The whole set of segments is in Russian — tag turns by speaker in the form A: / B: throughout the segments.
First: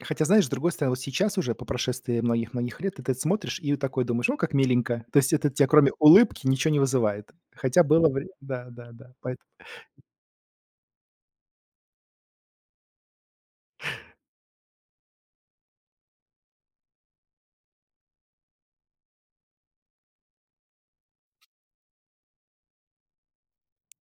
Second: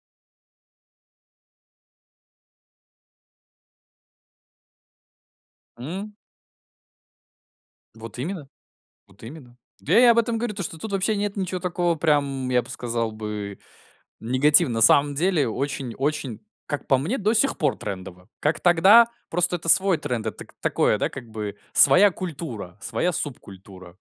A: Хотя знаешь, с другой стороны, вот сейчас уже, по прошествии многих-многих лет, этот ты смотришь и вот такой думаешь, о, как миленько. То есть это тебе кроме
B: М.
A: улыбки ничего не вызывает. Хотя было
B: Вот
A: время.
B: именно
A: Да-да-да.
B: вот
A: Поэт
B: именно. Да, я об этом говорю, то что тут вообще нет ничего такого прям, я бы сказал бы, негативного. На самом деле, очень-очень, как по мне, до сих пор трендово. Как тогда, просто это свой тренд, это к такое как бы своя культура, своя субкультура.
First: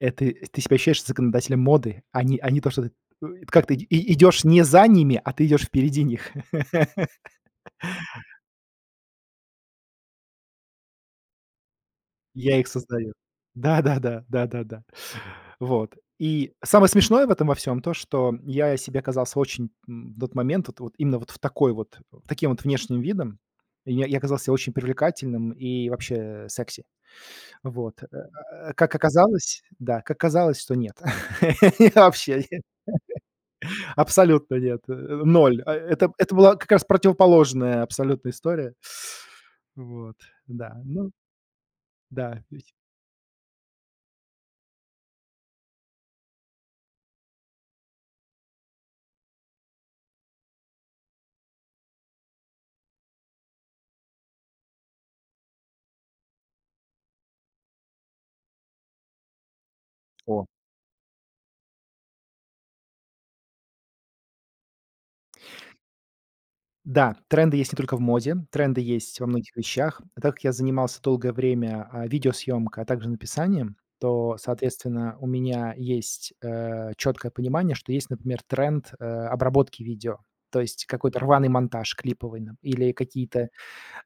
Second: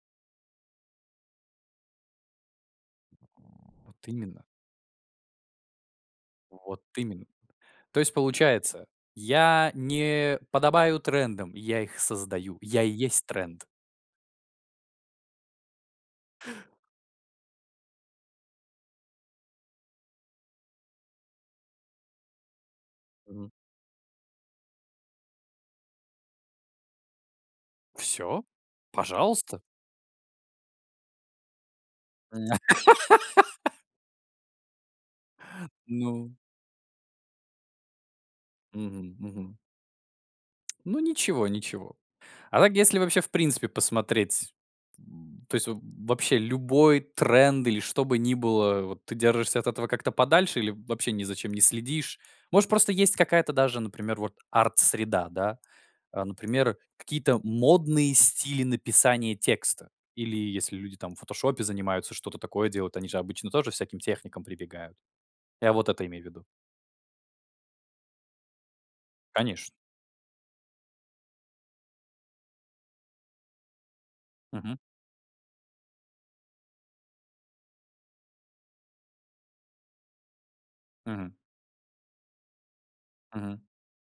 A: Это и ты себя ощущаешь законодателем моды. А не а не то, что ты э как ты
B: Вот
A: и
B: именно.
A: идёшь не за ними, а ты идёшь впереди них.
B: Вот именно. То есть, получается, я не подобаю трендам, я их создаю.
A: Я их
B: Я и
A: создаю.
B: есть тренд!
A: Да-да-да, да-да-да. Вот, и самое смешное в этом во всём то, что я себе казался очень, м, в тот момент, вот вот именно вот в такой вот, в таким вот внешним видом,
B: Мгм.
A: я я казался очень привлекательным и вообще, э, секси. Вот,
B: Всё,
A: а как
B: пожалуйста!
A: оказалось, да, как оказалось, что нет, вообще
B: М.
A: нет абсолютно нет, э, 0, э это это
B: Ну.
A: была как раз противоположная абсолютно история.
B: Мгм мгм.
A: Вот, да
B: Ну
A: ну.
B: ничего, ничего.
A: Да то
B: А
A: есть.
B: так, если, вообще, в принципе, посмотреть, м, то есть вообще любой тренд или что бы ни было, вот ты держишься от этого как-то подальше или вообще ни за чем не следишь. Может, есть какая-то даже, например, вот арт-среда, да? А например, какие-то модные стили написания текста. Или
A: О.
B: если люди, там, в "Фотошопе" занимаются, что-то такое делают, они же обычно тоже всяким техникам прибегают. Я вот это имею в виду.
A: Да, тренды есть не только в моде, тренды есть во многих
B: Конечно.
A: вещах. Так как я занимался долгое время, э, видеосъемкой, а также написанием, то,
B: Мгм.
A: соответственно, у меня есть э чёткое понимание, что есть, например, тренд, э, обработки видео, то есть какой-то
B: Мгм.
A: рваный монтаж клиповый нап или какие-то
B: Мгм.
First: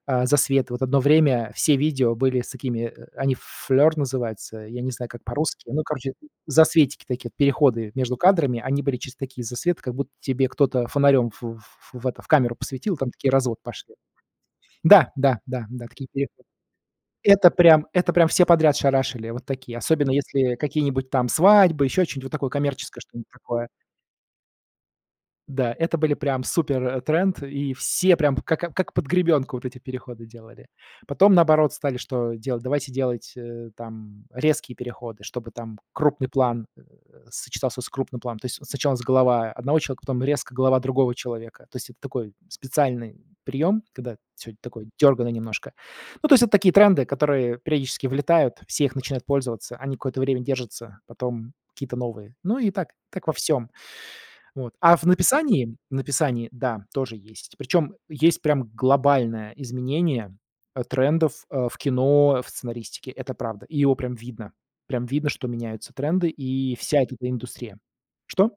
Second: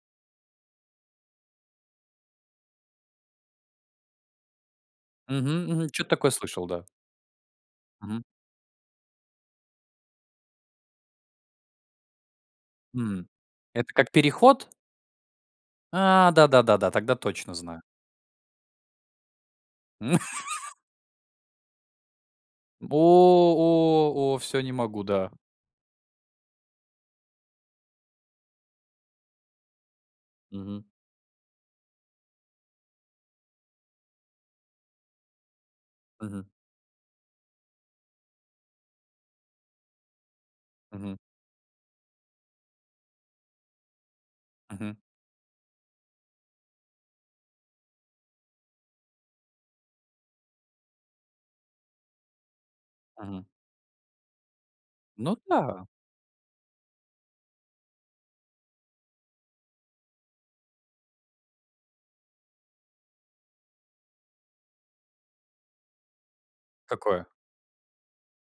A: а засветы. Вот 1 время все видео были с такими, э, они флёр называются, я не знаю как
B: Мгм.
A: по-русски, ну,
B: Мгм. Чё-то
A: короче,
B: такое слышал, да.
A: засветики такие, переходы между
B: Мгм.
A: кадрами, они были через такие засветы, как будто тебе кто-то фонарём в ф ф в это в камеру посветил, там
B: Мгм.
A: такие разводы
B: Это
A: пошли.
B: как переход?
A: Да, да, да, да, такие
B: А!
A: переходы.
B: Да да да да, тогда
A: Это
B: точно знаю.
A: прям это прям все подряд шарашили, вот такие, особенно если э какие-нибудь там свадьбы, еще что-нибудь, вот такое
B: О
A: коммерческое, что-нибудь такое.
B: о о, всё, не могу, да.
A: Да, это были прям супертренд, и все прям как, э, как под гребенку вот эти переходы делали.
B: Мгм.
A: Потом наоборот стали что делать? Давайте делать э там резкие переходы, чтобы там крупный
B: Мгм.
A: план, э, сочетался с крупным планом, то есть сначала с голова 1 человека, потом резко голова другого
B: Мгм.
A: человека, то есть это такой специальный приём, когда всё такое
B: Мгм.
A: дёрганное немножко, ну, то есть это такие тренды, которые периодически влетают, все их начинают пользоваться, они какое-то время держатся, потом какие-то новые. Ну и так, как во
B: Мгм.
A: всём. Вот. А в
B: Ну
A: написании
B: да.
A: в написании да, тоже есть. Причем есть прям глобальное изменение, э, трендов ф в кино, в сценаристике. Это правда. И его прям видно. Прям видно, что меняются тренды и вся вот
B: Какое?
A: эта индустрия. Что?